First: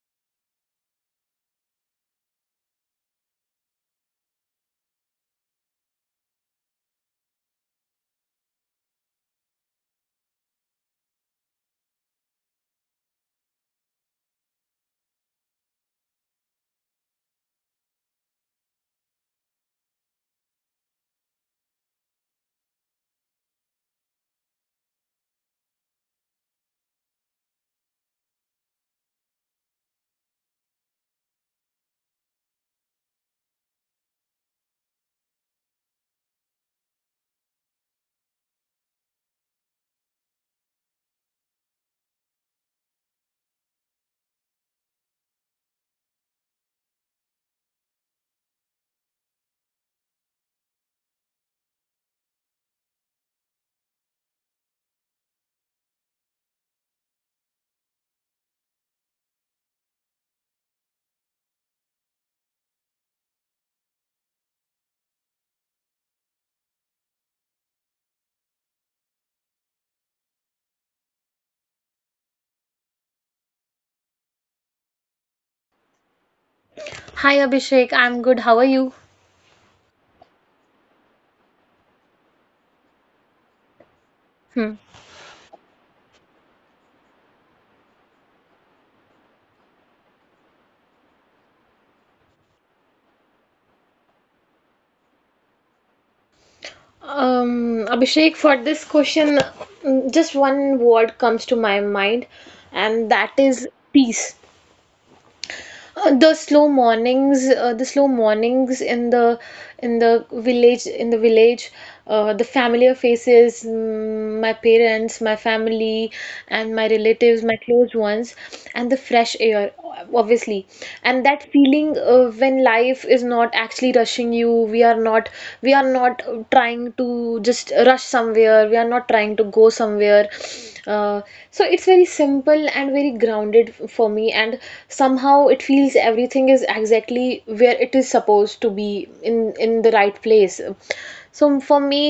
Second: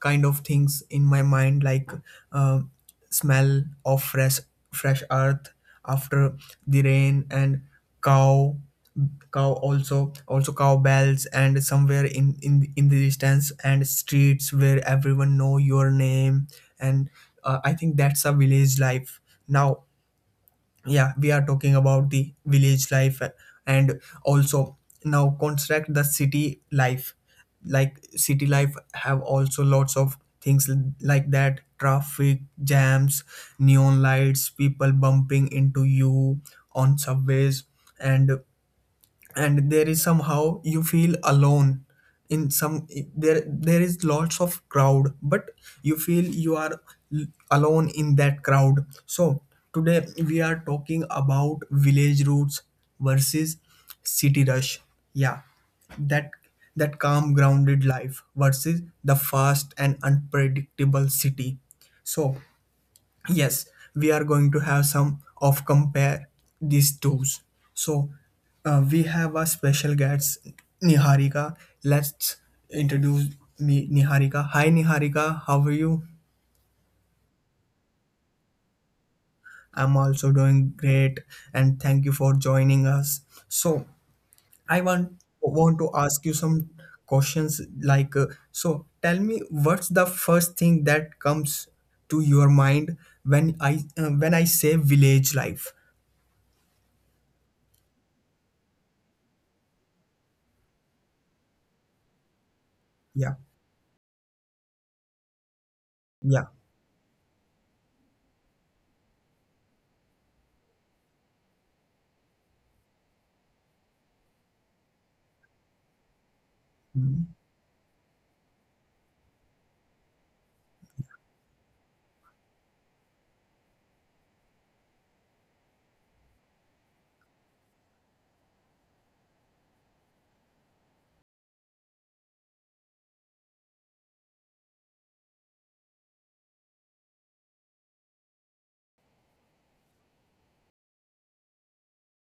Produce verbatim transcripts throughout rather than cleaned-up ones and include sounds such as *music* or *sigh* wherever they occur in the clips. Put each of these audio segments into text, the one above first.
kind of things in my mind like uh, smell of fresh fresh earth after the rain and cow cow also also cow bells and somewhere in in in the distance and streets where everyone know your name and uh, I think that's a village life now. Yeah, we are talking about the village life, uh, and also now construct the city life. Like city life have also lots of things, l- like that, traffic jams, neon lights, people bumping into you on subways. and and there is somehow you feel alone in some. there there is lots of crowd, but you feel you are l- alone in that crowd. So today we are talking about village roots versus city rush. Yeah, that that calm grounded life versus the fast and unpredictable city. So yes, we are going to have some of compare these two's. So uh, we have a special guest, Niharika. Let's introduce me, Niharika. Hi, Niharika, how are you? Hi Abhishek, I'm good. How are you? I'm also doing great, and thank you for joining us. So Hmm. I want want to ask you some questions like, uh, so tell me, what's the first thing that comes to your mind when I uh, when I say village life? Um, Abhishek, for this question, mm, just one word comes to my mind, Yeah, and that is peace. Uh, yeah. The slow mornings, uh, the slow mornings in the in the village, in the village, uh, the familiar faces, mm, my parents, my family, and my Mm, relatives, my close ones, and the fresh air, obviously, and that feeling uh, when life is not actually rushing you. We are not, we are not uh, trying to just rush somewhere. We are not trying to go somewhere. Uh, so it's very simple and very grounded for me, and somehow it feels everything is exactly where it is supposed to be in in the right place. So for me,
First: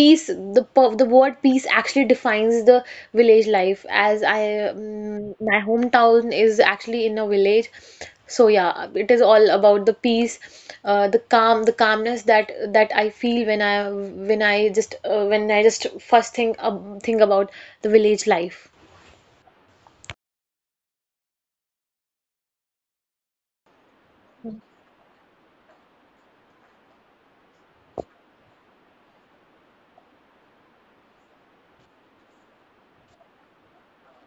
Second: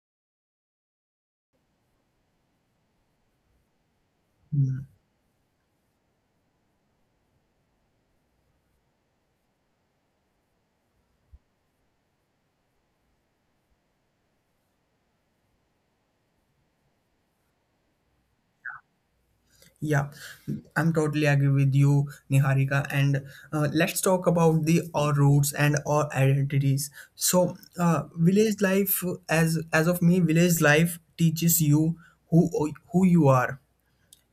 peace, the per- the word peace actually defines the village life. as i mm. mm, my hometown is actually in a village. So yeah, it is all about the peace, uh, the calm, the calmness that that I feel when I when i just uh, when I just first think, uh, think about the village life. Yeah, I'm totally agree with you, Niharika. And uh, let's talk about the our roots and our identities. So, uh, village life, as as of me, village life teaches you who who you are.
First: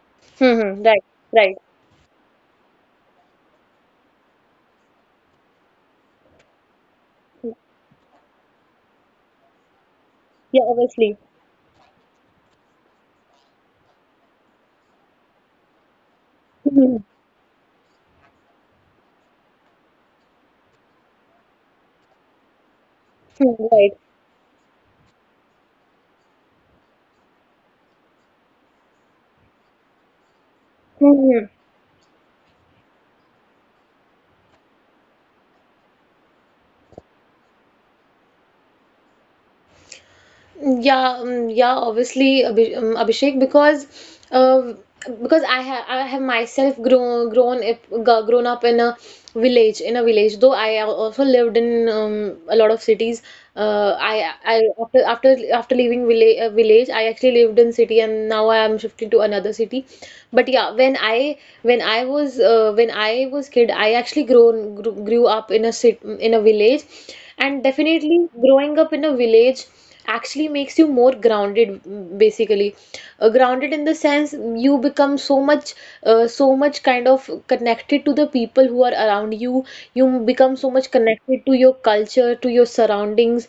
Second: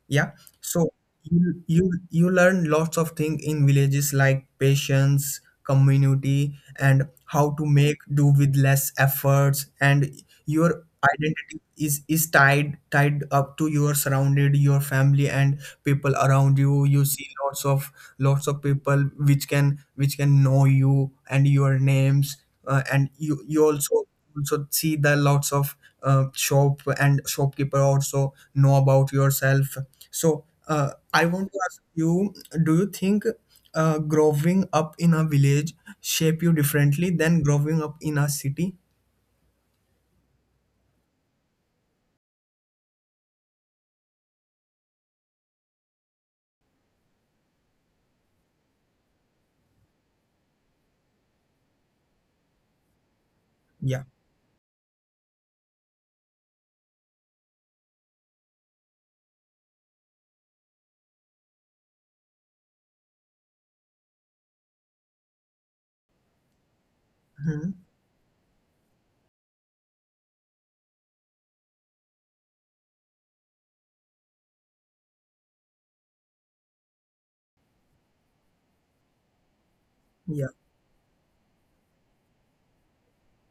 Yeah. Hmm. Hmm, So right. you Right. you you learn lots of things in villages like patience, community, and how to make do with less efforts. And Yeah, your obviously. identity is is tied tied up to your surrounded, your family, and people around you. You *laughs* see lots of lots of people which can which can know you and your names, uh, and you you Right. also also see the lots of uh, shop and shopkeeper also know about yourself. So uh, I want to *laughs* ask you, do you think uh, growing up in a village shape you differently than growing up in a city? Yeah, um, yeah, obviously, Abhi- um, Abhishek, because uh, because I have I have myself grown grown up g- grown up in a village in a village. Though I al- also lived in um, a lot of cities. Uh, yeah, I I after after after leaving village uh, village, I actually lived in city, and now I am shifting to another city. But yeah, when I when I was uh, when I was kid, I actually grown grew, grew up in a city in a village, and hmm, definitely growing up in a village actually makes you more grounded, mm, basically. Uh, grounded in the sense, you become so much, uh, so much kind of connected to the people who are around you. You yeah, become so much connected to your culture, to your surroundings,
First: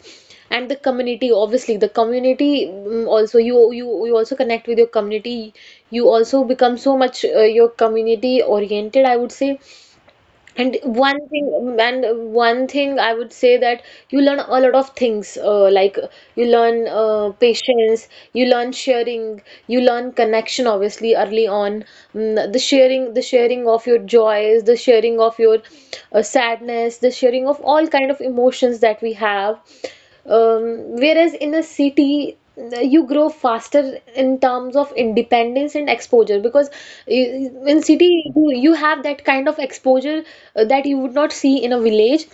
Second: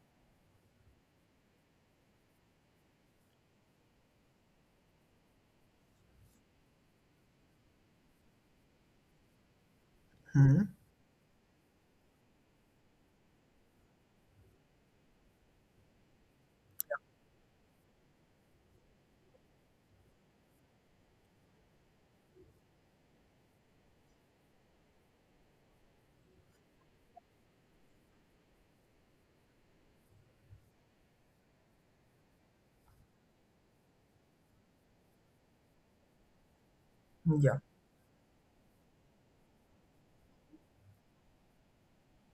and the community. Obviously, the community mm, also you you you also connect with your community. You also become so much, uh, your community oriented, I would say. hmm, and one thing, And one thing I would say, that you learn a lot of things, uh, like. You learn uh, patience, you learn sharing, you learn connection, obviously, early on. Mm, the sharing, the sharing of your joys, the sharing of your uh, sadness, the sharing of all kind of emotions that we have. Um, whereas in a city, you grow faster in terms of independence and exposure, because yeah, you- in city you you have that kind of exposure uh, that you would not see in a village.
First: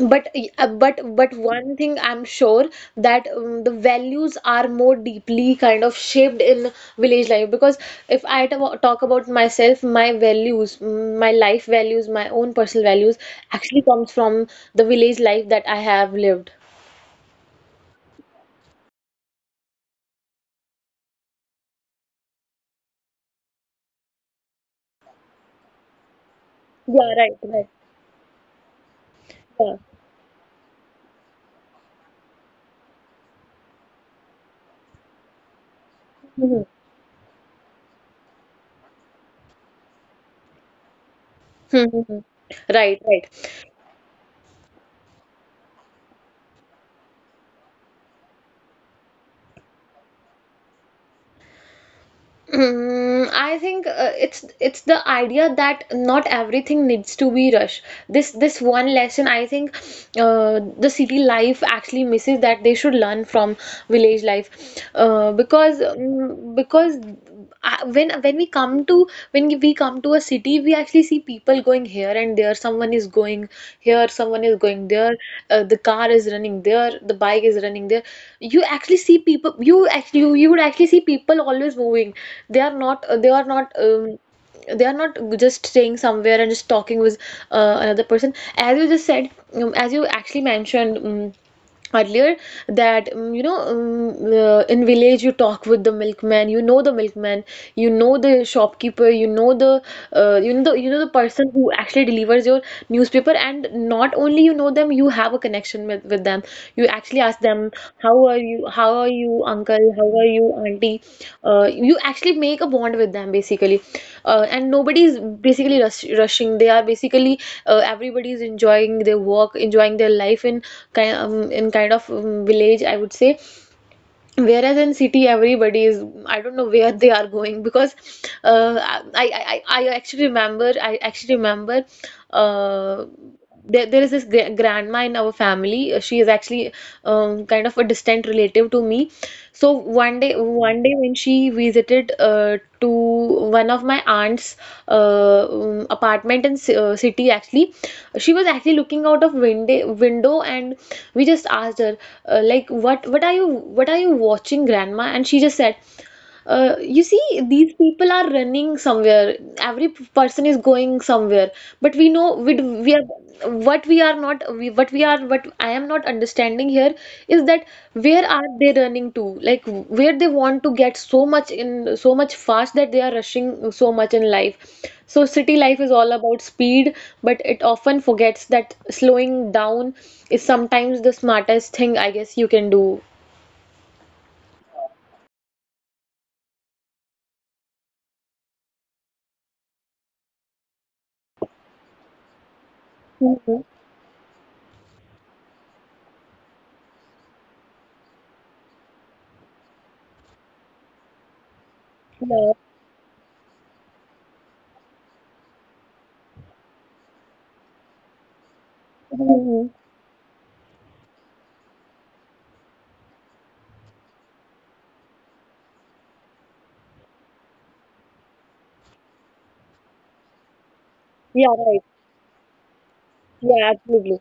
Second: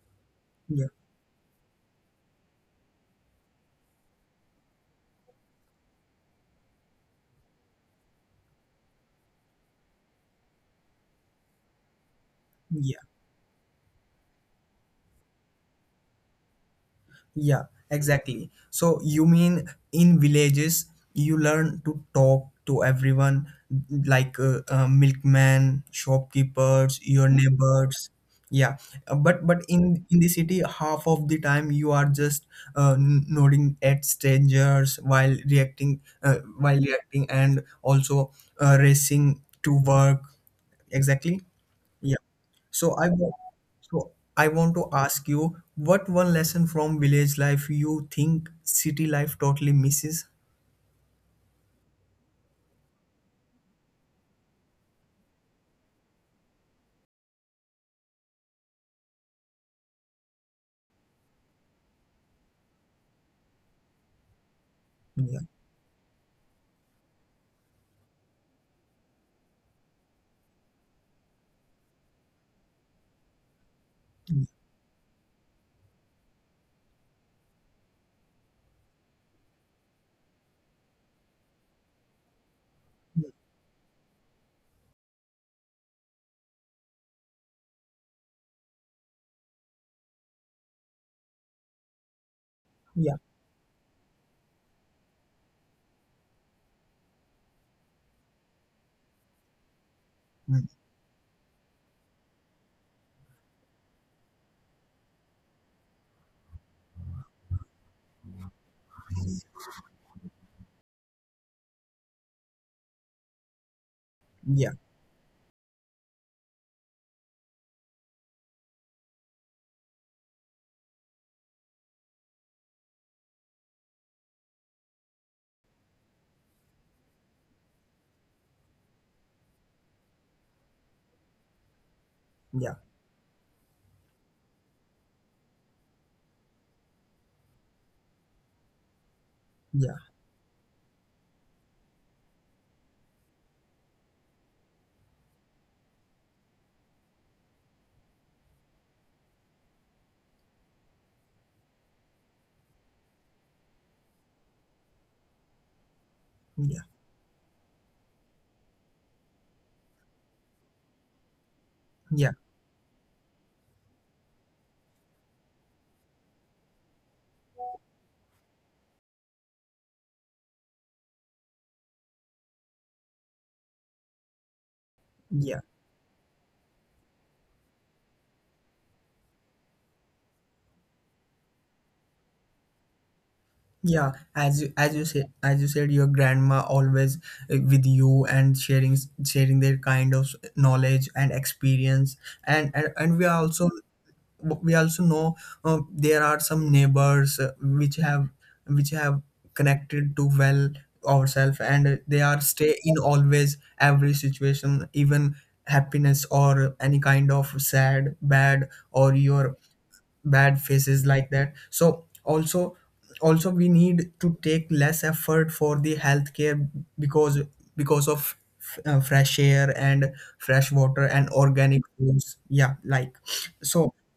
But uh, yeah. but but one thing I'm sure, that um, the values are more deeply kind of shaped in village life. Because if I ta- talk about myself, my values, mm, my life values, my own personal Yeah. values actually comes from the village life that I have lived. Yeah, exactly. So you mean in villages you learn to talk to everyone, like uh, uh, milkman, shopkeepers, Yeah, your right, right. neighbors. Yeah. Uh, but but Yeah. in in the city half of the time you are just uh, n- nodding at strangers while reacting uh, Mhm. while reacting, and also uh, racing to work. Exactly. Yeah. Mhm. So Right, I right. want, so I want to ask you, what one lesson from village life you think city life totally misses? Mm, I think uh, it's it's the idea that not everything needs to be rushed. This this one lesson I think uh, the city life actually misses, that they should learn from village life. uh, Yeah, because um, Because I- when when we come to when we come to a city, we actually see people going here and there. Someone is going here, someone is going there. Uh, the car is running there, the bike is running there. You actually see people. You actually you, you would actually see people always moving. They are not, uh, they are not um, they are not just staying somewhere and just talking with uh, another person, as you just said, um, as you actually mentioned, um, earlier. That, yeah, um, you know um, uh, in village, you talk with the milkman. You know the milkman, you know the shopkeeper, you know the, uh, you know mm, the you know the person who actually delivers your newspaper. And not only you know them, you have a connection with, with them. You actually ask them Instagram. How are you? How are you, uncle? How are you, auntie? Uh, you actually make a bond with them, basically. Uh, and yeah, nobody is basically rush rushing. They are basically, uh, everybody is enjoying their work, enjoying their life in kind um, in kind of um, village, I would say. Whereas in city, everybody is, I don't know where they are going, because uh, I, I, I I actually remember, I actually remember yeah, uh, there, there is this gra- grandma in our family. Uh, She is actually, um, kind of a distant relative to me. So yeah, one day, one day when she visited, uh, to one of my aunt's uh, um, apartment in ci- uh, city, actually, she was actually looking out of window window, and we just asked her, uh, like, "What, what are you, what are you watching, Grandma?" And she just said, uh, yeah, you see, these people are running somewhere. Every p- person is going somewhere. But we know yeah, we d- we are what we are not we, what we are what I am not understanding here is that, where are they running to? Like, where they want to get so much, in so much fast, that they are rushing so much in life. So city yeah, life is all about speed, but it often forgets that slowing down is sometimes the smartest thing, I guess, you can do. yeah. as you as you said, as you said, your grandma always uh, with you and sharing sharing their kind of knowledge and experience, and and, and we are Mhm. also, but we also know uh, there are some neighbors uh, which have which have connected to well ourselves, and they are Yeah, stay in always every situation, even happiness or any kind of sad bad or your mhm. bad faces like that. So also also we need to take less effort for the healthcare, because because of uh, fresh air and fresh water and Yeah, right. organic foods, yeah, like. Yeah, So absolutely.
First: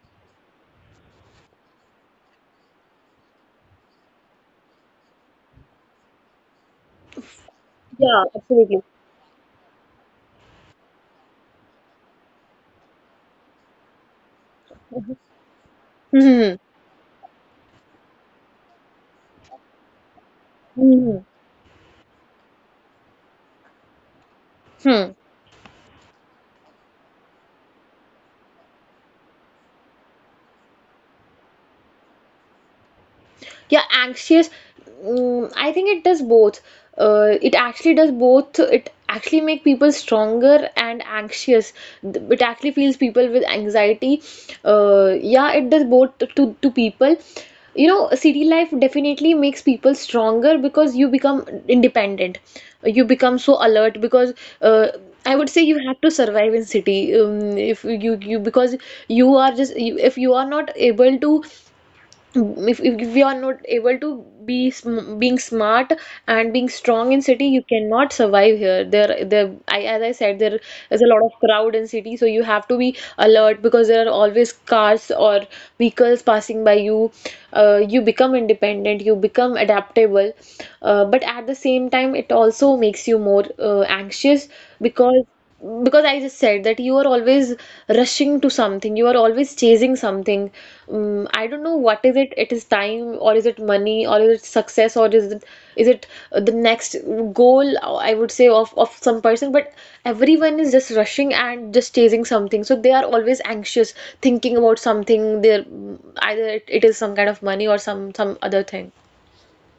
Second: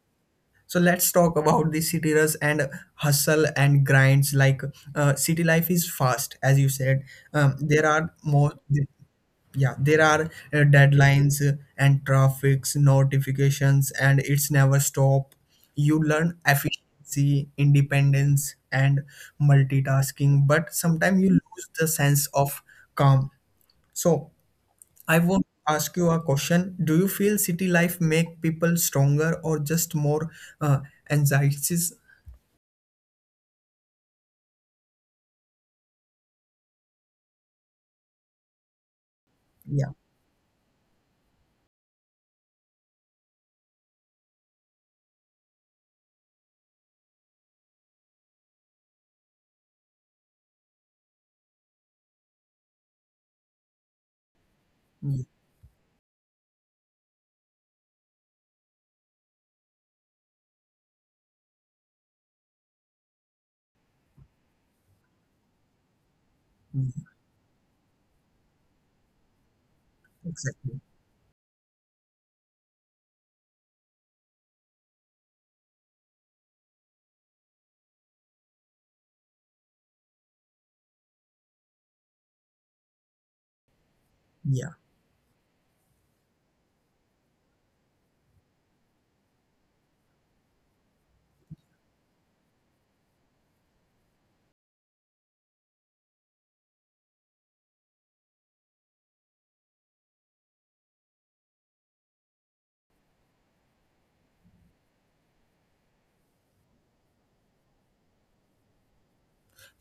so let's talk about the city rush and hustle and grinds. Like uh, city life is fast, as you said. Um, there are more, yeah, there are uh, deadlines uh, and traffics, notifications, and it's never stop. You learn Hmm. efficiency, independence, and multitasking, but Hmm. sometimes you lose the sense of calm. So Hmm. I want to ask you a question, do you feel city life make people stronger or just more uh, anxieties? Yeah, anxious. Mm, I think it does both. Uh, it actually does both. It actually make Yeah. people stronger and anxious. Th- It actually fills people with anxiety. Uh, yeah, it does both to to people. You know, city life definitely makes people stronger, because you become independent. You become so alert, because uh, Yeah, I would say you have to survive in city. Um, if you you Because you are just you. if you are not able to if, if you are not able to be sm being smart and being yeah. strong in city, you cannot survive here. there there I, as I said, there Exactly. is a lot of crowd in city, so you have to be alert, because there are always cars or vehicles passing by you. Uh, you become independent, you become adaptable, uh, but at the same time it also makes you more uh, anxious. Yeah. because because I just said that you are always rushing to something, you are always chasing something. Um, I don't know what is it. It is time, or is it money, or is it success, or is it, is it uh, the next goal, uh, I would say, of of some person. But everyone is just rushing and just chasing something. So they are always anxious, thinking about something. They're, mm, either it, it is some kind of money, or some some other thing.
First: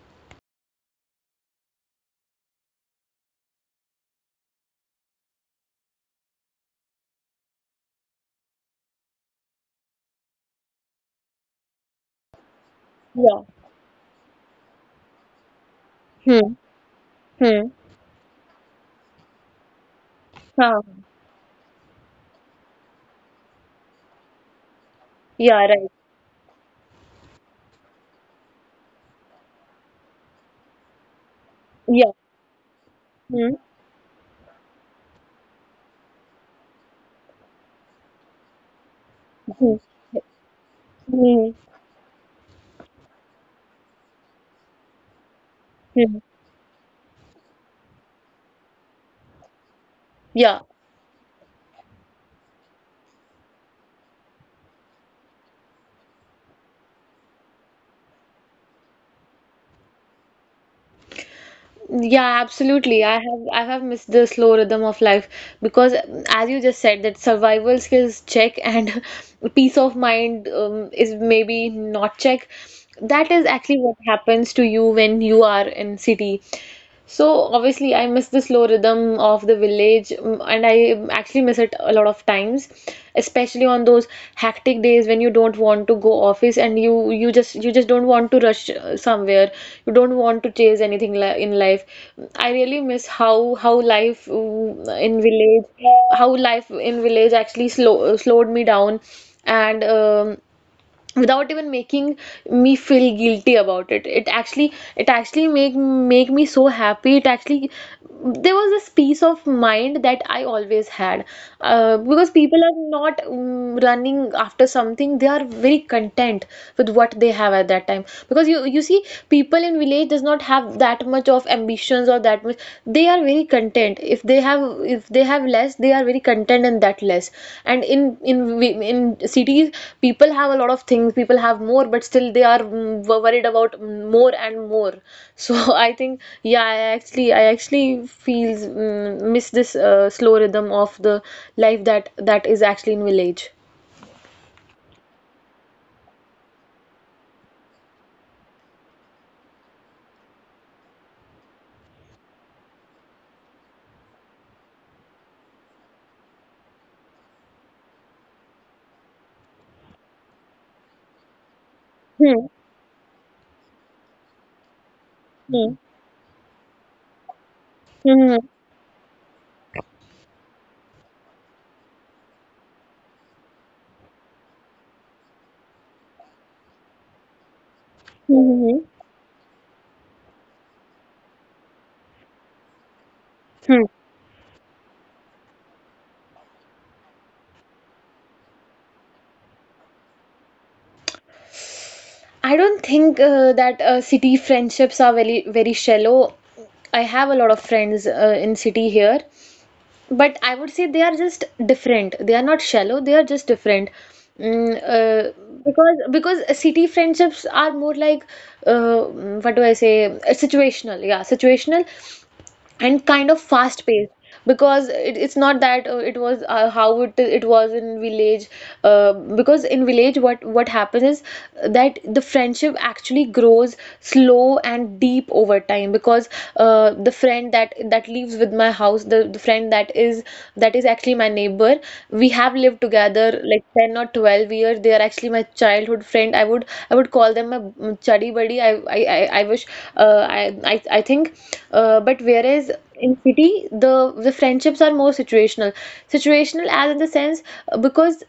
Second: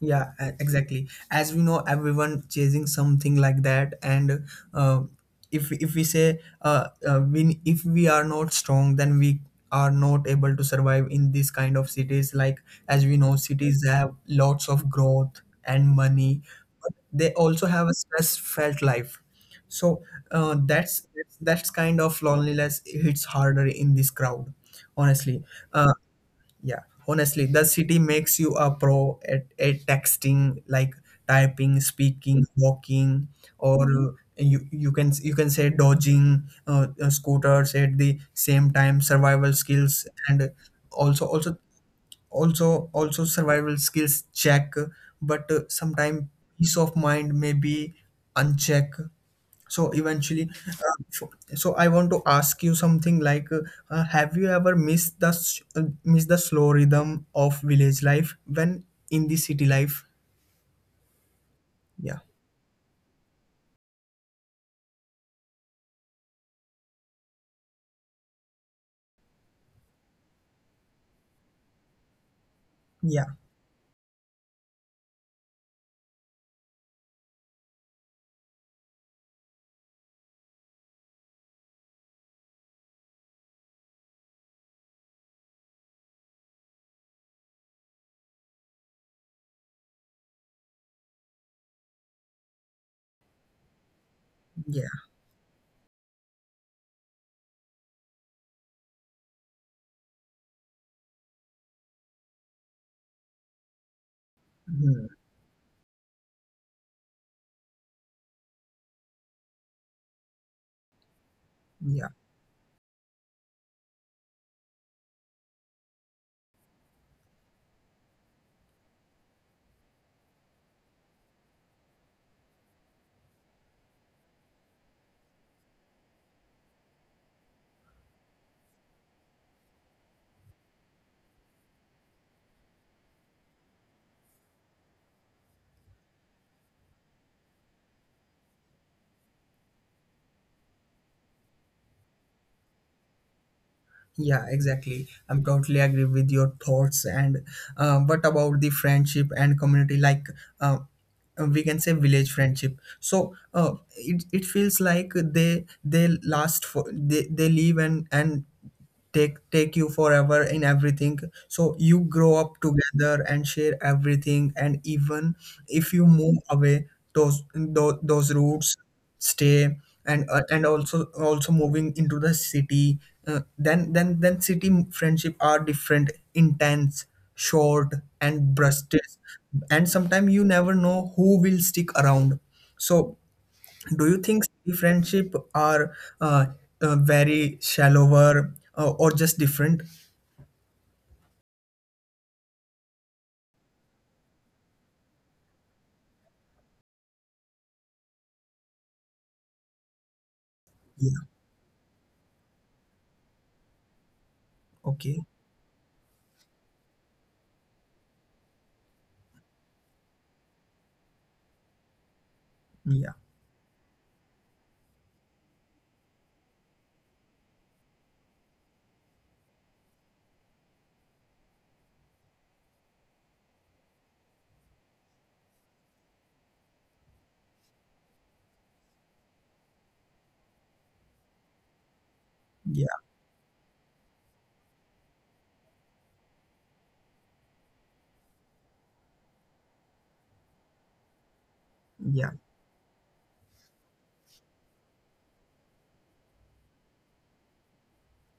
Yeah, e- exactly. As we know, everyone chasing something like that, and uh, if if we say uh, uh, we if we are not strong, then we are not able to survive in this kind of cities. Like as we know, Yeah. cities have lots of growth and money, Hmm. but they also Hmm. have a stress felt life. So uh, Huh. that's that's kind of loneliness hits harder in this crowd, honestly. Yeah. Right. Uh, yeah, honestly, the city makes you a pro at, at texting, like typing, Yeah. speaking, walking, Hmm. or uh, you you can you can say dodging uh, uh, scooters at the same time, survival Hmm. skills, and also Hmm. also also also survival skills check, but uh, Hmm. sometimes peace of mind may be unchecked. So eventually, Yeah, uh, so, so I want to ask you something like, uh, uh, have you ever missed the s- uh, missed the slow rhythm of village life when in the city life? Yeah, yeah, absolutely. I have I have missed the slow rhythm of life, because, as you just said, that survival skills check, and *laughs* peace of mind, um, is maybe not check. yeah, That is actually what happens to you when you are in city. So obviously, I miss the slow rhythm of the village, mm, and I actually miss it a lot of times, especially on those hectic days when you don't want to go office, and you you just you just don't want to rush uh, somewhere. You don't want to chase anything li in life. I really miss how how life, mm, yeah. in village, how life in village actually slow slowed me down, and um, without even making me feel guilty about it. it actually Hmm. It actually make make me so happy. It actually There was this peace of mind that I always had, uh, Yeah, because people are not, mm, running after something. They are very content with what they have at that time, because you you see, people in village does not have that much of ambitions, or that that much. They are very content if they have if they have less. They are very content in that less. And in in we- in cities, people have a lot of things, people have more, but still they are, mm, wo- worried about, mm, more and more. So, *laughs* I think, yeah, i actually I actually feels, mm, miss this uh, slow rhythm of the life that that is actually in village. yeah. Exactly. I'm totally agree with your thoughts. And uh, what about the friendship and community? Like, uh, uh, we can say village friendship. So uh, it, it feels like they they last for they, they live and and take take you forever in everything. So you grow Hmm. up together and share everything, and even Hmm. if you move away, those those, those Hmm. Hmm. roots stay. And uh, and also also moving into the city, uh, then then then city friendship are different intense, short, and Hmm. brushes, and sometimes you never know who will stick around. So do Hmm. you think city friendship are uh, uh, very shallower, uh, or just different? I don't think uh, that uh, city friendships are very, very shallow. I have a lot of friends uh, in city here, but I would Yeah, say they are just different. They are not shallow. They are just different. Mm, okay, uh, because because city friendships are more like, uh, mm, what do I say? uh, Situational. Yeah, situational yeah, and kind of fast paced because it, it's not that uh, it was, uh, how it it was in village, uh, because in village what what happens is, uh, that the friendship actually grows slow and deep over time, because uh, the friend that that lives with my house, the, the friend that is that is actually my neighbor. We have lived yeah, together like ten or twelve years. They are actually my childhood friend. I would I would call them my mm, chuddy buddy. I I I I I wish, uh, I, I I think, uh, but yeah, whereas in city, the the friendships are more situational. Situational, as in the sense, uh, because,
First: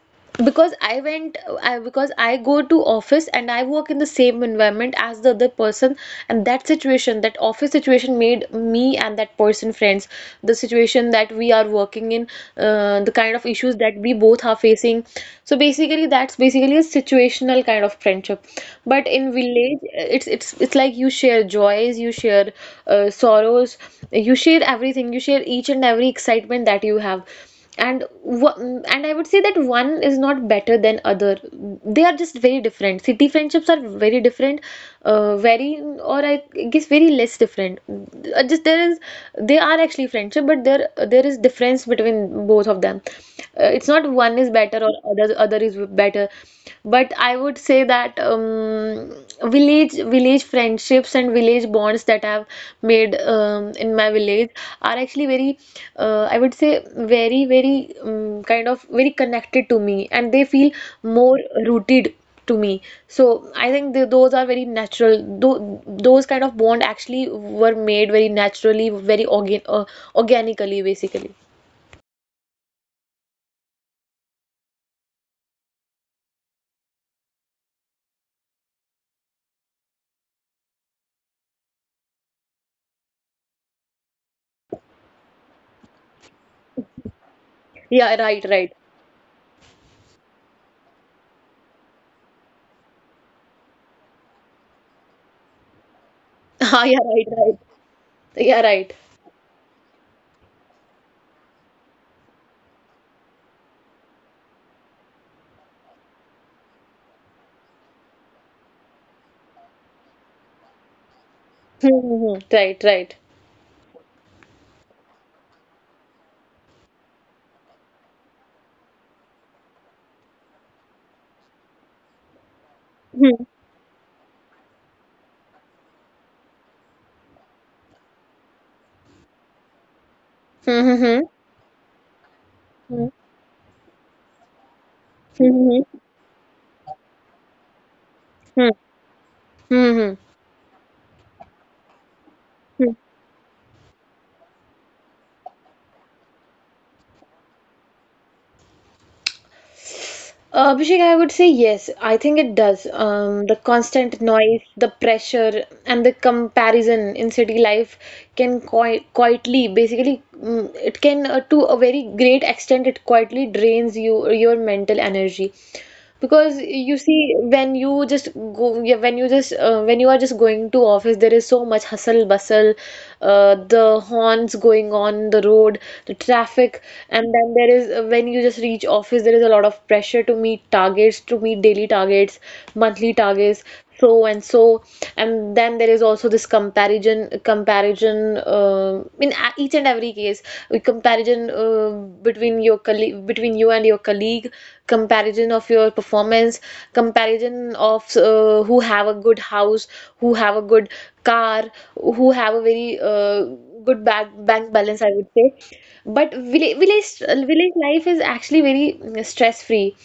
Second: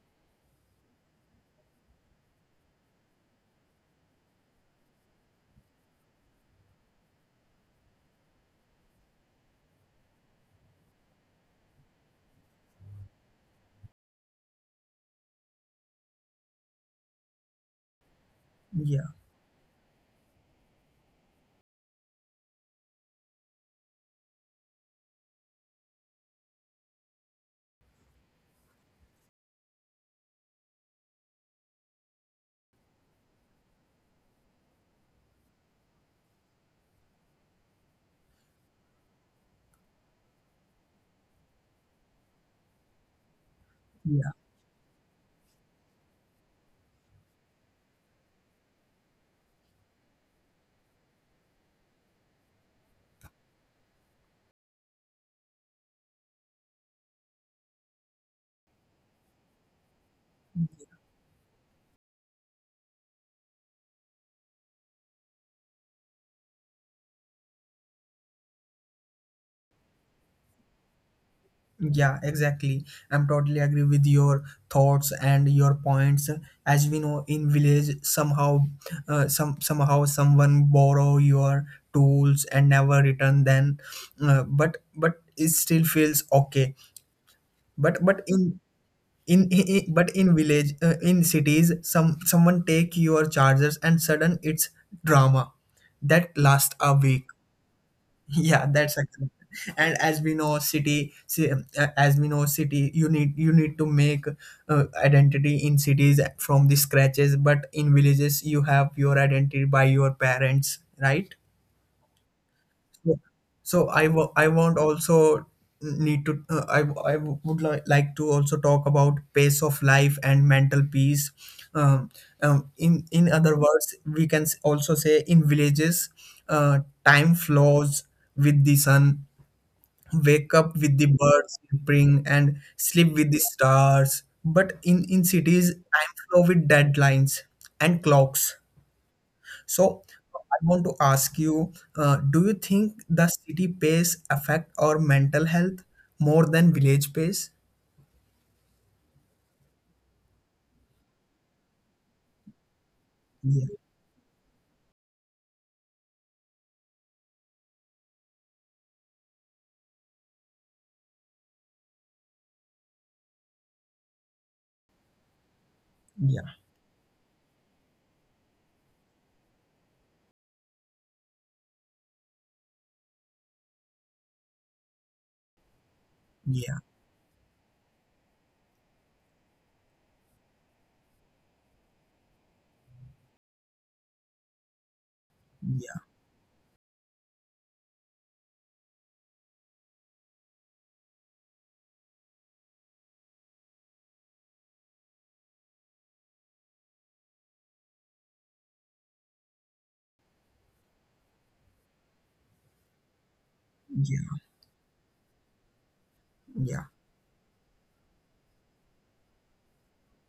because I went I, because I go to office and I work in the same environment as the other person, and that situation, that office situation, made me and that person friends. The situation that we are working in, uh, the kind of issues that we both are facing, so basically that's basically a situational kind of of friendship. But yeah, in village, it's it's it's like you share joys, you share, uh, sorrows, you share everything, you share each and every excitement that you have. And wha- and I would say that one is not better than other. They are just very different. City friendships are very different, uh, very, or I guess very less different. Uh, Just there is, they are actually friendship, but there there is difference between both of them. Uh, it's not yeah, one is better better or other other is better, but I would say that, um, village village friendships and village bonds that I've made, um, in my village, are actually very, uh, I would say, very very um, kind of very connected to me, and they feel more rooted to me. So I think th those are very natural. Tho those kind of bond actually were made very naturally, very organ uh, organically basically. yeah exactly. I'm totally agree with your thoughts and your points. As we know, in village somehow, uh, some somehow someone borrow your tools and never return then, uh, but but it still feels okay. but Yeah, but right, in right. in, i- but in village, uh, in cities, some someone take your chargers and sudden it's drama that lasts *laughs* a Ah, yeah, week. right, right. *laughs* Yeah, Yeah, that's right. actually. And as we know, city ci- uh, as we know, city, you need you need to make uh, identity in cities from the scratches, but in villages you have your identity by your parents, right? Hmm. Right, right. Yeah. So I wa- I want also need to uh, I I would li- like to also talk about pace of life and mental peace. Um, um, in in Hmm. other words, we can s- also say, in villages, uh, time flows with the sun. Wake up with the Mm-hmm. birds chirping and Hmm. sleep with the stars. But in in cities, Hmm. time flow with deadlines and clocks. Hmm. So Mm-hmm. I want to ask you, uh, do you Hmm. think the city pace affect our mental health more than village pace? Uh, Abhishek, I would say yes. I think it does. Um, the Yeah, constant noise, the pressure, and the comparison in city life can qui quietly, basically, mm, it can, uh, to a very great extent, it quietly drains you your mental energy. yeah, Because you see, when you just go, yeah, when you just, uh, when you are just going to office, there is so much hustle bustle, uh, the horns going on the road, the yeah, traffic. And then there is, uh, when you just reach office there is a lot of pressure to meet targets, to meet daily targets, monthly targets, so and so. And then there yeah, is also this comparison comparison, uh, in a- each and every case, uh, comparison, uh, between your colleague, between you and your colleague, comparison of your performance, comparison of, uh, who have a good house, who have a good car, who have a very, uh, good yeah, bank bank balance, I would say. But yeah, village village village life is actually very stress free.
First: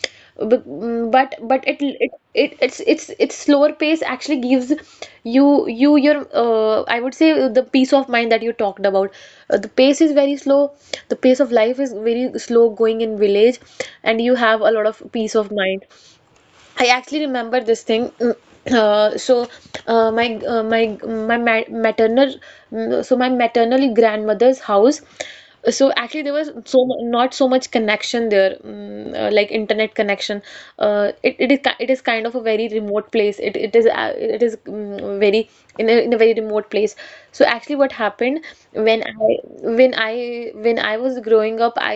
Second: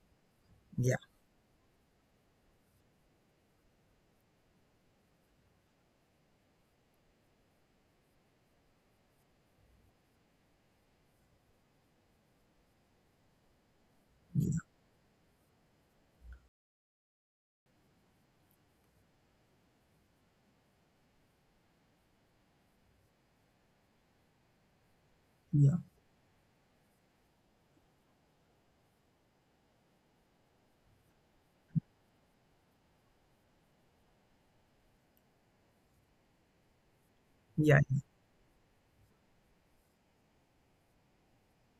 yeah, But but it it, it it's it's it's slower pace actually gives you you your, uh, I would say, the peace of mind that you talked about. Uh, the pace is very slow. The pace of life is very slow going in village, and you have a lot of peace of mind. I actually remember this thing. Mm, Uh, so uh, my, uh, my, my ma- maternal, mm, so my maternal grandmother's house. So yeah, actually there was so mu- not so much connection there, mm, uh, like internet connection. Uh, it, it is ki- it is kind of a very remote place. It it is, uh, it is, mm, very very in a, in a very remote place. So actually yeah, what yeah, yeah, happened, when I, when I when I was growing up, I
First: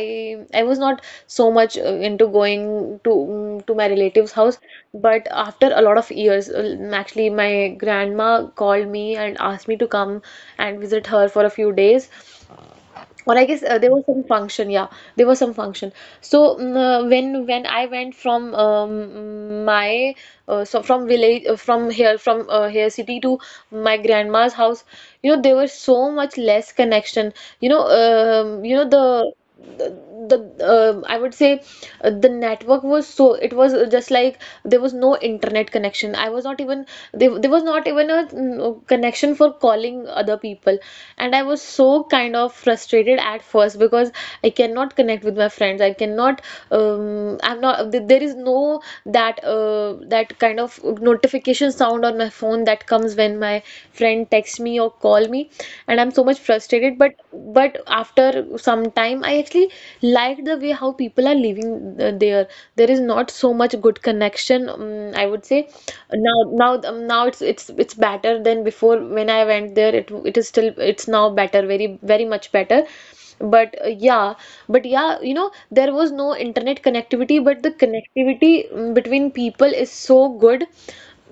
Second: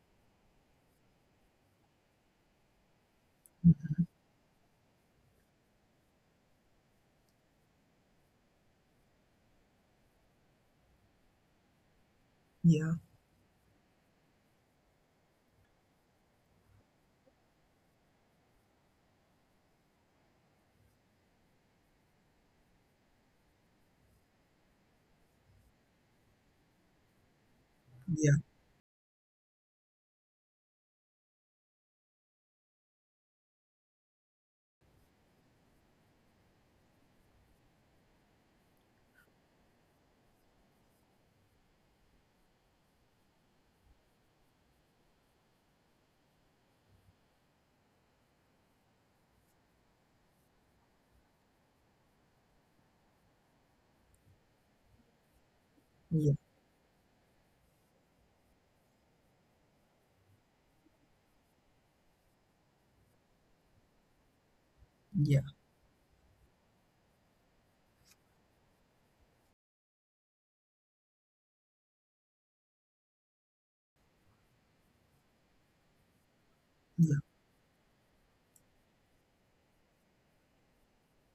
I was not so much, uh, into going to, mm, to my relatives house. But after a lot of years, uh, actually my grandma called me and asked me to come and visit her for a few days. yeah, Or I guess, uh, there was some function, yeah, there was some function. So, mm, uh, when when I went from, um, my, uh, so from village, uh, from here, from, uh, here city to my grandma's house, you know there was so much less connection. You know, um, you know the, the the, uh, I would say, uh, the network was so, it was just like there was no internet connection. I was not even there. There was not even a, mm, connection for calling other people, and I was so kind of frustrated at first, because I cannot connect with my friends. I cannot. Um, I'm not. th- There is no that, uh, that kind of notification sound on my phone that comes when my friend texts me or call me, and I'm so yeah, much yeah, frustrated. But but after some time, I actually liked the way how people are living, uh, there. There is not so much good connection. Um, I would say now, now, um, now it's it's it's better than before. When I went there, it it is still, it's now better, very very much better. But uh, yeah, but yeah, you know, there was no internet yeah, connectivity, but the connectivity, mm, between people is so good,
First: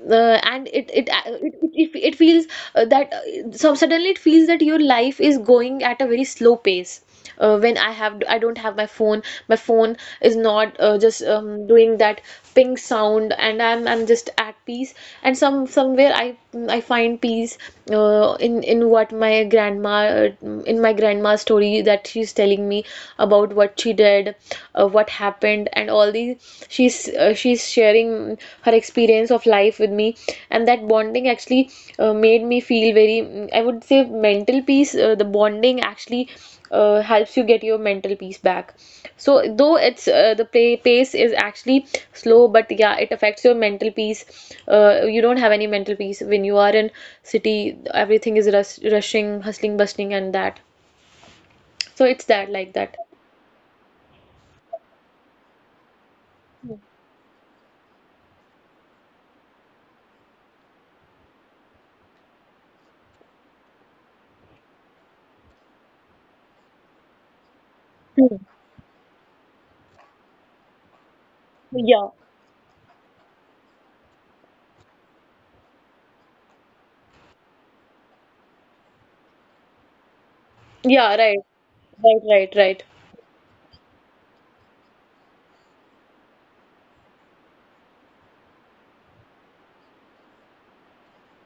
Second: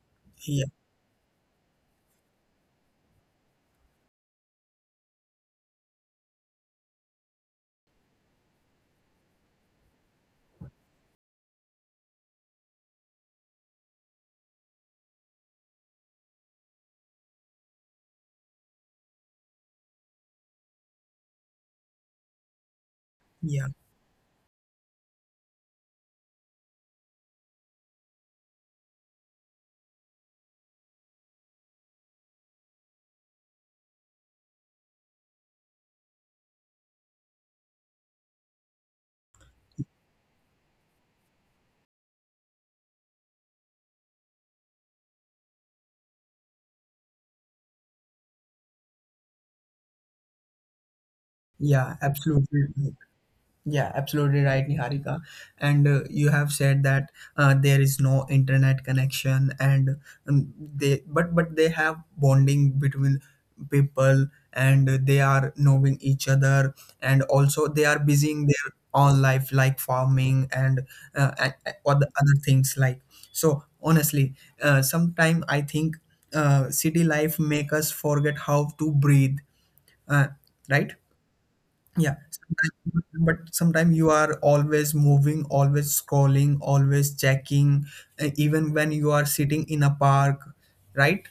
uh, yeah, and it it, uh, it it it feels, uh, that, uh, so suddenly it feels that your life is going at a very slow pace, uh, when I have, I don't have my phone. My phone is not, uh, just, um, doing that ping sound, and I'm I'm just at peace, and some somewhere I I find peace, uh, in in what my grandma, uh, in my grandma's story that she's telling me about yeah, what she did, uh, what happened happened, and all these. She's, uh, she's sharing her experience of life with me, and that bonding actually, uh, made me feel very, mm, I would say, mental peace, uh, the bonding actually, uh, helps you get your mental peace back. So, though it's uh, the play pace is actually slow, but yeah it affects your mental peace. Uh, you don't have any mental peace when you are in city. Everything is rush, rushing, hustling, bustling, and that. yeah, So it's that, absolutely. like that. Yeah, absolutely right, Niharika. And uh, you have said that uh, there is no internet connection, and um, they but but they have bonding between people, and they are knowing each other, and also they are Hmm. busy in their own life, like farming and uh, and and Yeah, other other things like. So honestly, uh, sometime I think uh, city life make us forget how to breathe. Uh, right? yeah, right, right, Yeah, right, right. sometime- but sometimes you are always moving, always scrolling, always checking, uh, even when you are sitting in a park, right?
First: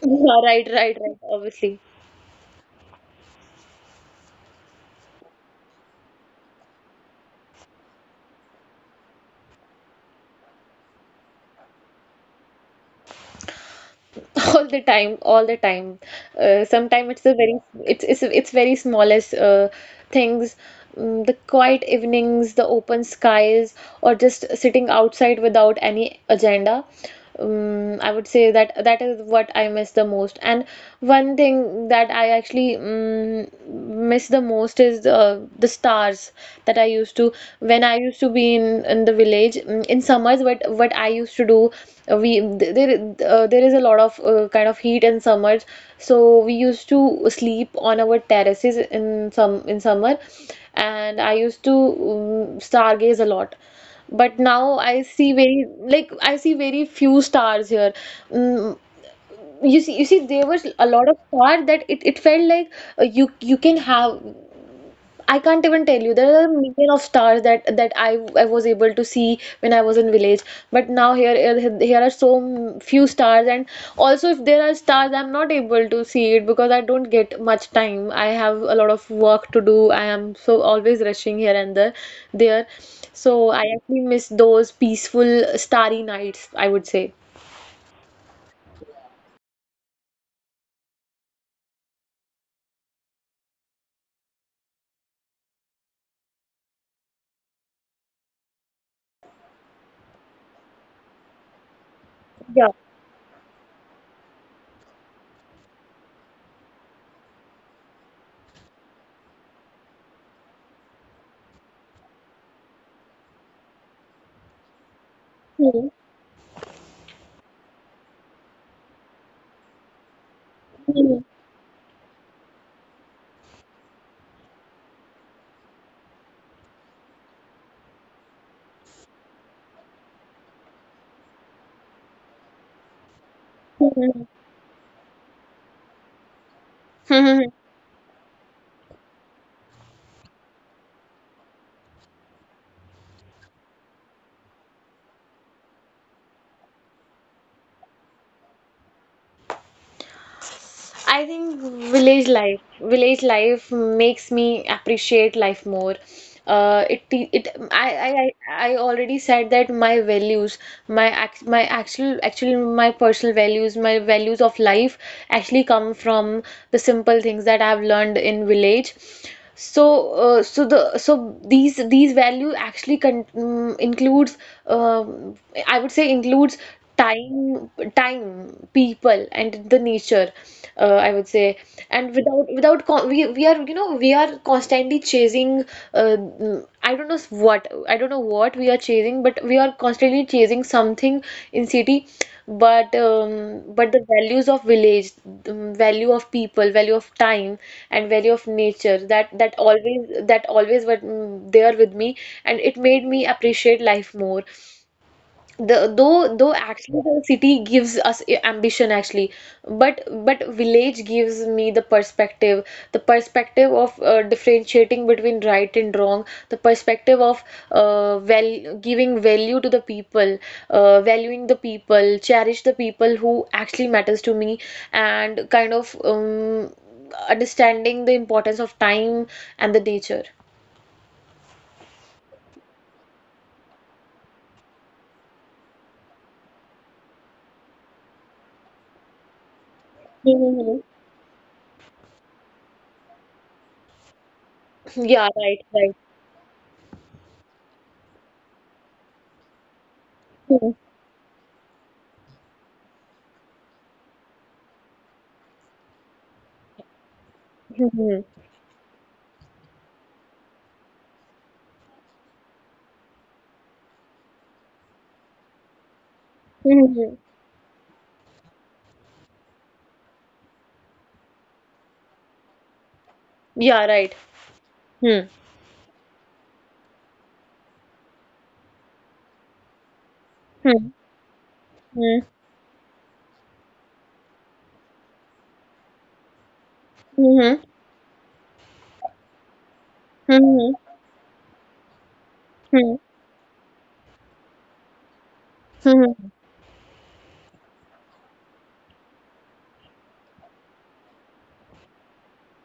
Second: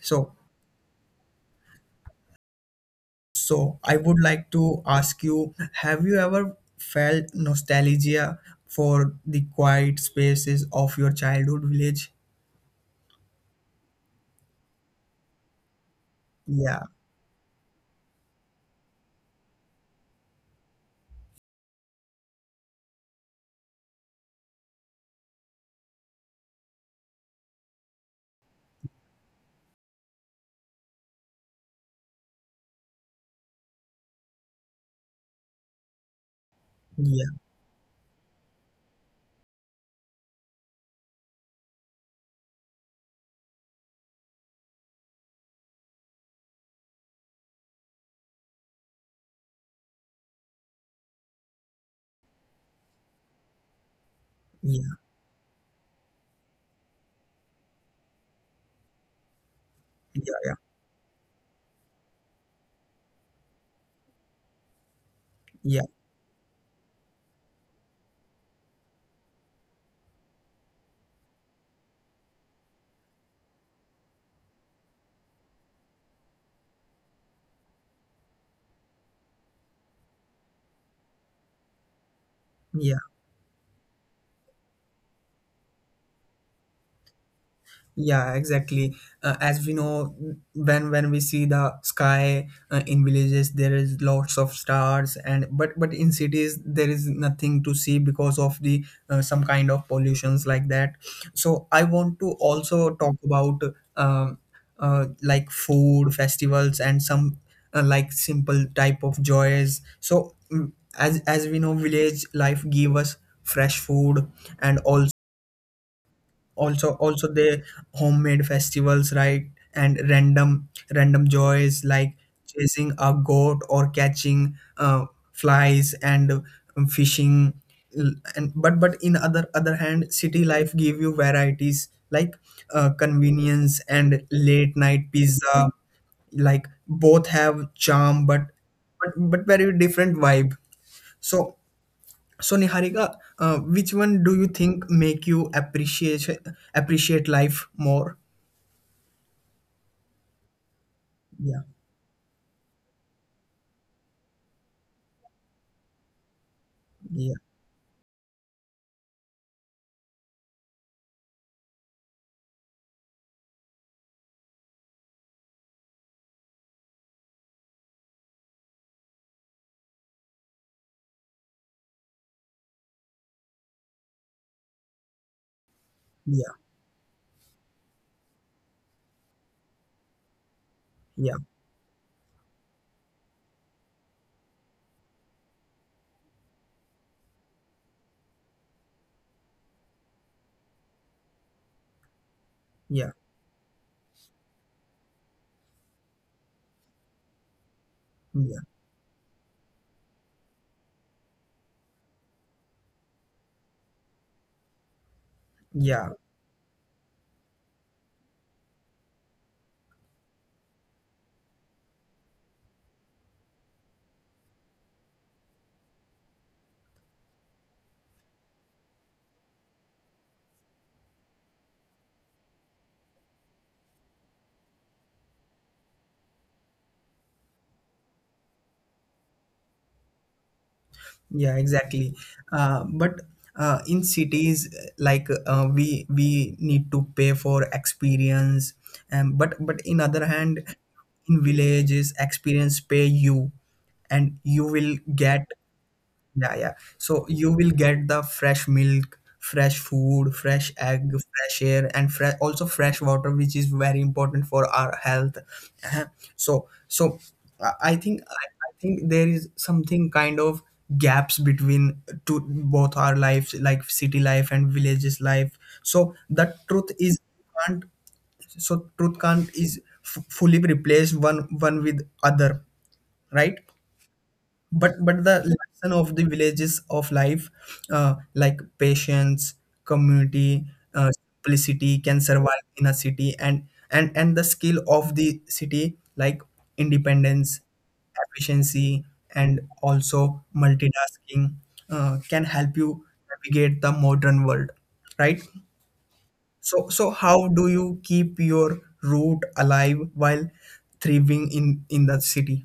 So, Yeah, right, right, right. Obviously. so I would like to ask you, have you ever felt nostalgia for the quiet spaces of your childhood village? *laughs* All the time, all the time. Uh, Yeah, Sometimes it's a very, it's it's it's very smallest, uh, things, mm, the quiet evenings, the open skies, or just sitting outside without any agenda. Um, I would say that that is what I miss the most. And one thing that I actually, um, miss the most is, uh, the stars. That I used yeah, to, when I used to be in, in the village, mm, in summers, what what I used to do, uh, we th- there, uh, there is a lot of, uh, kind of heat in summers, so we used to sleep on our terraces in some in summer, and I used to, um, stargaze a lot. But now yeah, I see, very, like, I see very few stars here, mm, you see, you see yeah, there was a lot of stars, that it, it felt like, uh, you, you can have, I can't yeah, even yeah, tell you. There are a million of stars that that I I was able to see when I was in village, but now here, here, here are so m- few stars. And also, if there are stars, I'm not able to see it because I don't get much time. I have a lot of work to do. I am so always rushing here and there, there. yeah. So I actually miss those peaceful starry nights, I would say. Yeah, exactly. Uh, as we know, when when we see the sky uh, in villages, there is lots of stars, and but but in cities there is nothing to see because of the uh, some kind of pollutions like that. So I want to also Yeah. talk about um uh, like food festivals and some uh, like simple type of joys. So mm, as as we know, village life give us fresh food, and also *laughs* also also the homemade festivals, right? And random random Hmm. joys like chasing a goat or catching uh, flies, and um, fishing. L- and but but in other other hand, city life give you varieties like uh, convenience and late Hmm. night pizza. Like both have Hmm. charm, *laughs* but but but very different vibe. So so Niharika, uh, which one do you think make you appreciate appreciate life more? I Yeah, think village life, village life makes me appreciate life more. Uh, it te- yeah, it, I, I I I already said that my values, my ac my actual actually my personal values, my values of life actually come from the simple things that I've learned in village. So, uh, so the, so these these value actually con mm, includes, um I would say includes, yeah, time, time people, and the nature, uh, I would yeah, say. And, without without con we, we are, you know we are constantly chasing, uh, I don't know what, I don't know what we are chasing, but we are constantly chasing something in city. But, um, yeah, but the values of village, um, value of people, value of time, and value of yeah, nature, that, that always, that always were, mm, there with me, and it made me appreciate life more. The though, yeah, though actually the city gives us i- ambition actually, but but village gives me the perspective, the perspective of, uh, differentiating between right and wrong, the perspective of, uh, well, giving value to the people, uh, valuing the people, cherish the people who actually matters to me, and kind of, um, understanding the importance of time and the nature. yeah, exactly. Uh, but uh, in cities, uh, like uh, we we need to pay for experience, and but but in other hand, Mhm. in villages, experience pay you, and you will Yeah, get. right, right. Yeah, yeah. So you will get the fresh milk, fresh food, Mhm. fresh egg, fresh air, and fresh also fresh water, which is very important for our health. Uh-huh. So, so I I think Mhm. I, I think there is something kind of gaps between to both our lives, like city life and villages life. So the truth Mhm. is can't, so truth can't is f fully replace one one with other, right? Yeah, right. but but Hmm. the lesson of the villages of life, uh, like patience, community, Hmm. uh, simplicity Hmm. can survive in a city, and and and the skill of the city like Mhm. independence, efficiency, and also Mhm. multitasking, uh, can help Mhm. you navigate the modern world, right? Mhm. So so how do you keep your root alive while thriving in in the city?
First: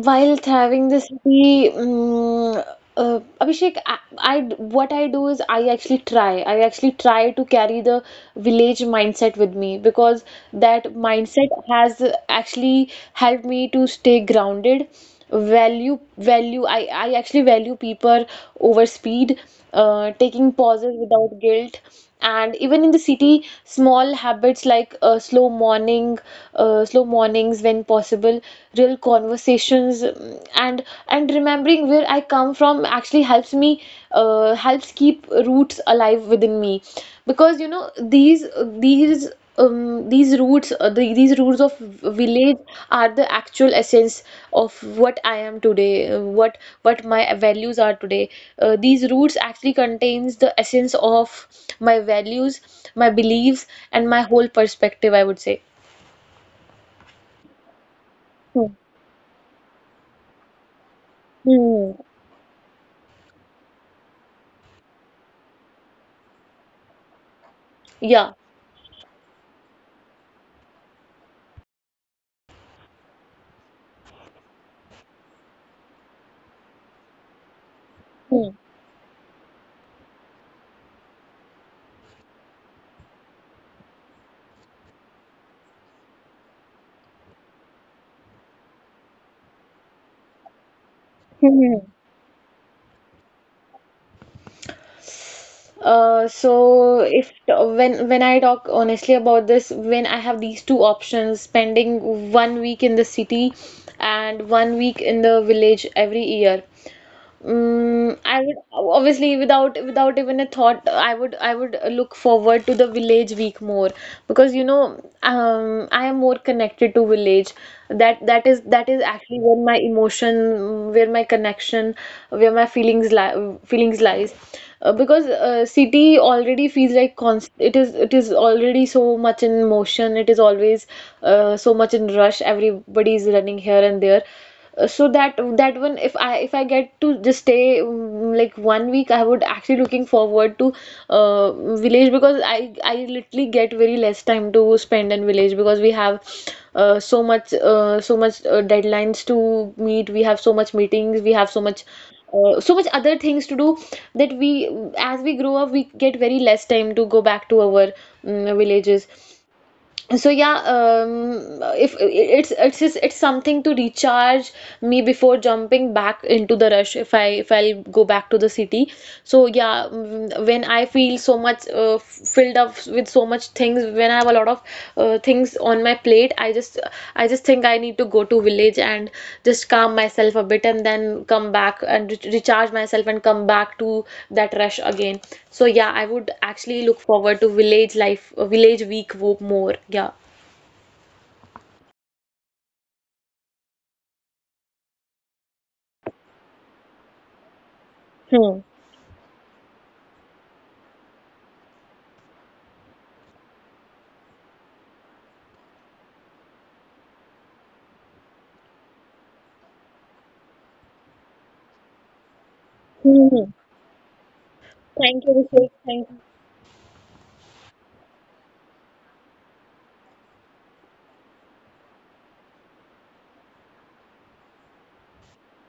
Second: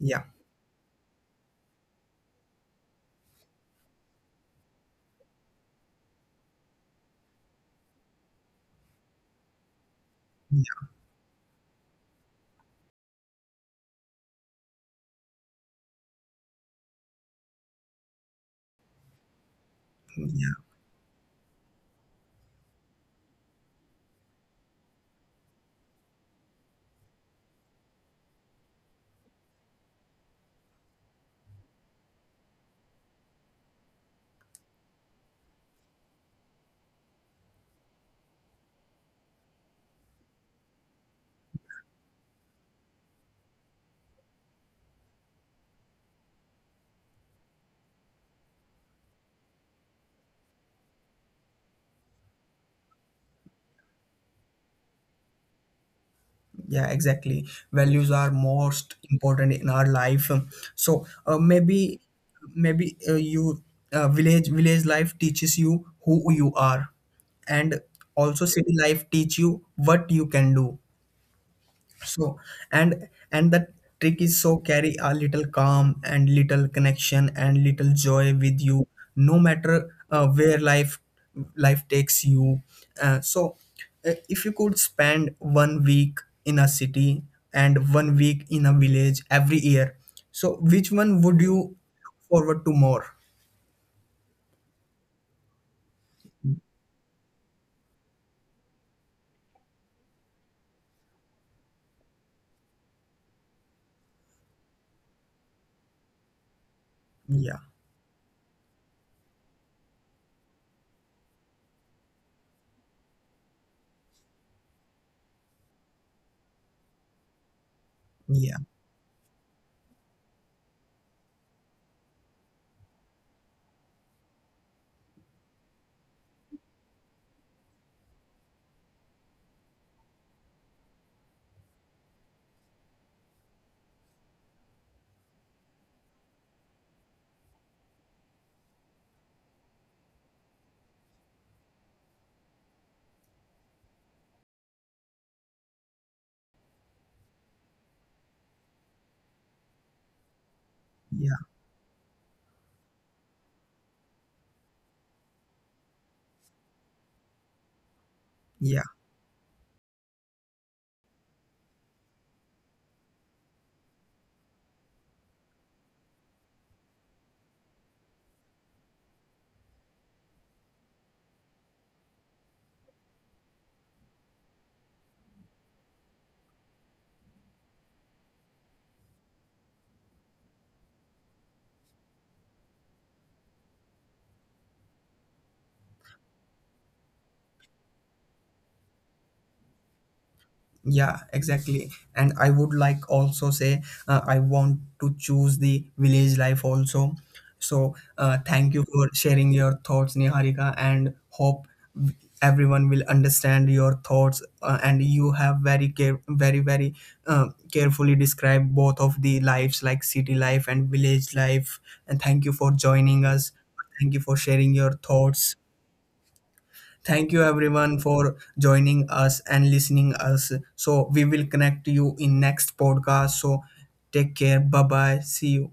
Yeah, having the city, mm, uh, Abhishek, I, I what I do is I actually try. I actually try to carry the village mindset with me, because that yeah, mindset has actually helped me to stay grounded, value value, I, I actually value people over speed, uh, yeah. taking pauses without guilt, and even in the city small habits like, uh, slow morning, uh, slow mornings when possible, real conversations, mm, and and remembering where I come from, actually helps me, uh, helps keep roots alive within me, because you know these these um, these roots, uh, the, these roots of village are the actual essence of what I am today, uh, what what my values are today. Uh, these roots actually contains the essence of my values, my beliefs, and my whole perspective, I would say. Yeah exactly, values are Hmm. most important in our life. So uh, Hmm. maybe maybe uh, you uh, village village life teaches you who you are, and Yeah. also city life teach you what you can do. So and and the trick is so carry a little calm and little connection and little joy Hmm. with you, no matter uh, where life life takes you. uh, so uh, if you could spend one week in a city and one week in a village every year, so which one would you Hmm. look forward to more? Uh, so if when, when I talk honestly about this, when I have these two options, spending one week in the city and one week in the village every year, Yeah, Mm, I would obviously, without without even a thought, I would, I would look forward to the village week more, because you know, um, I am more connected to village. That, that yeah, is that is actually where my emotion, where my connection, where my feelings li feelings lies. Uh, because, uh, city already feels like, const it is it is already so much in motion. It is always, uh, so much in rush. Everybody is running here and there. Uh, so that that one, if I, if I get to just stay, mm, like one week, I would actually looking forward to, uh, village, because i i literally get very less time to spend in village, because we have, uh, so much uh, so much, uh, deadlines to meet. We have so much meetings, we yeah, have so much, uh, so much other things to do, that we, as we grow up, we get very less time to go back to our, mm, yeah. villages. So yeah, um if it's it's just, it's something to recharge me before jumping back into the rush, if I, if I'll go back to the city. So yeah, mm, when I feel so much, uh, f- filled up with so much things, when I have a lot of, uh, things on my plate, I just, i just think I need to go to village, and just calm myself a bit, and then come back, and re- recharge myself, and come back to that rush again. So yeah, I would actually look forward to village life, uh, village week wo- more. Yeah. Yeah, exactly. And I would like also say uh, I want to choose the village life also. So uh, Hmm. thank you for sharing your thoughts, Niharika, and hope everyone will understand your thoughts. Uh, and you have very care, very very uh, carefully described both of the lives, like city life and village life. And thank you for joining Hmm. us. Thank you for sharing your Thank you, thoughts. Abhishek. Thank you. Thank you everyone for joining us and listening us. So we will connect you in next podcast. So take care. Bye bye. See you.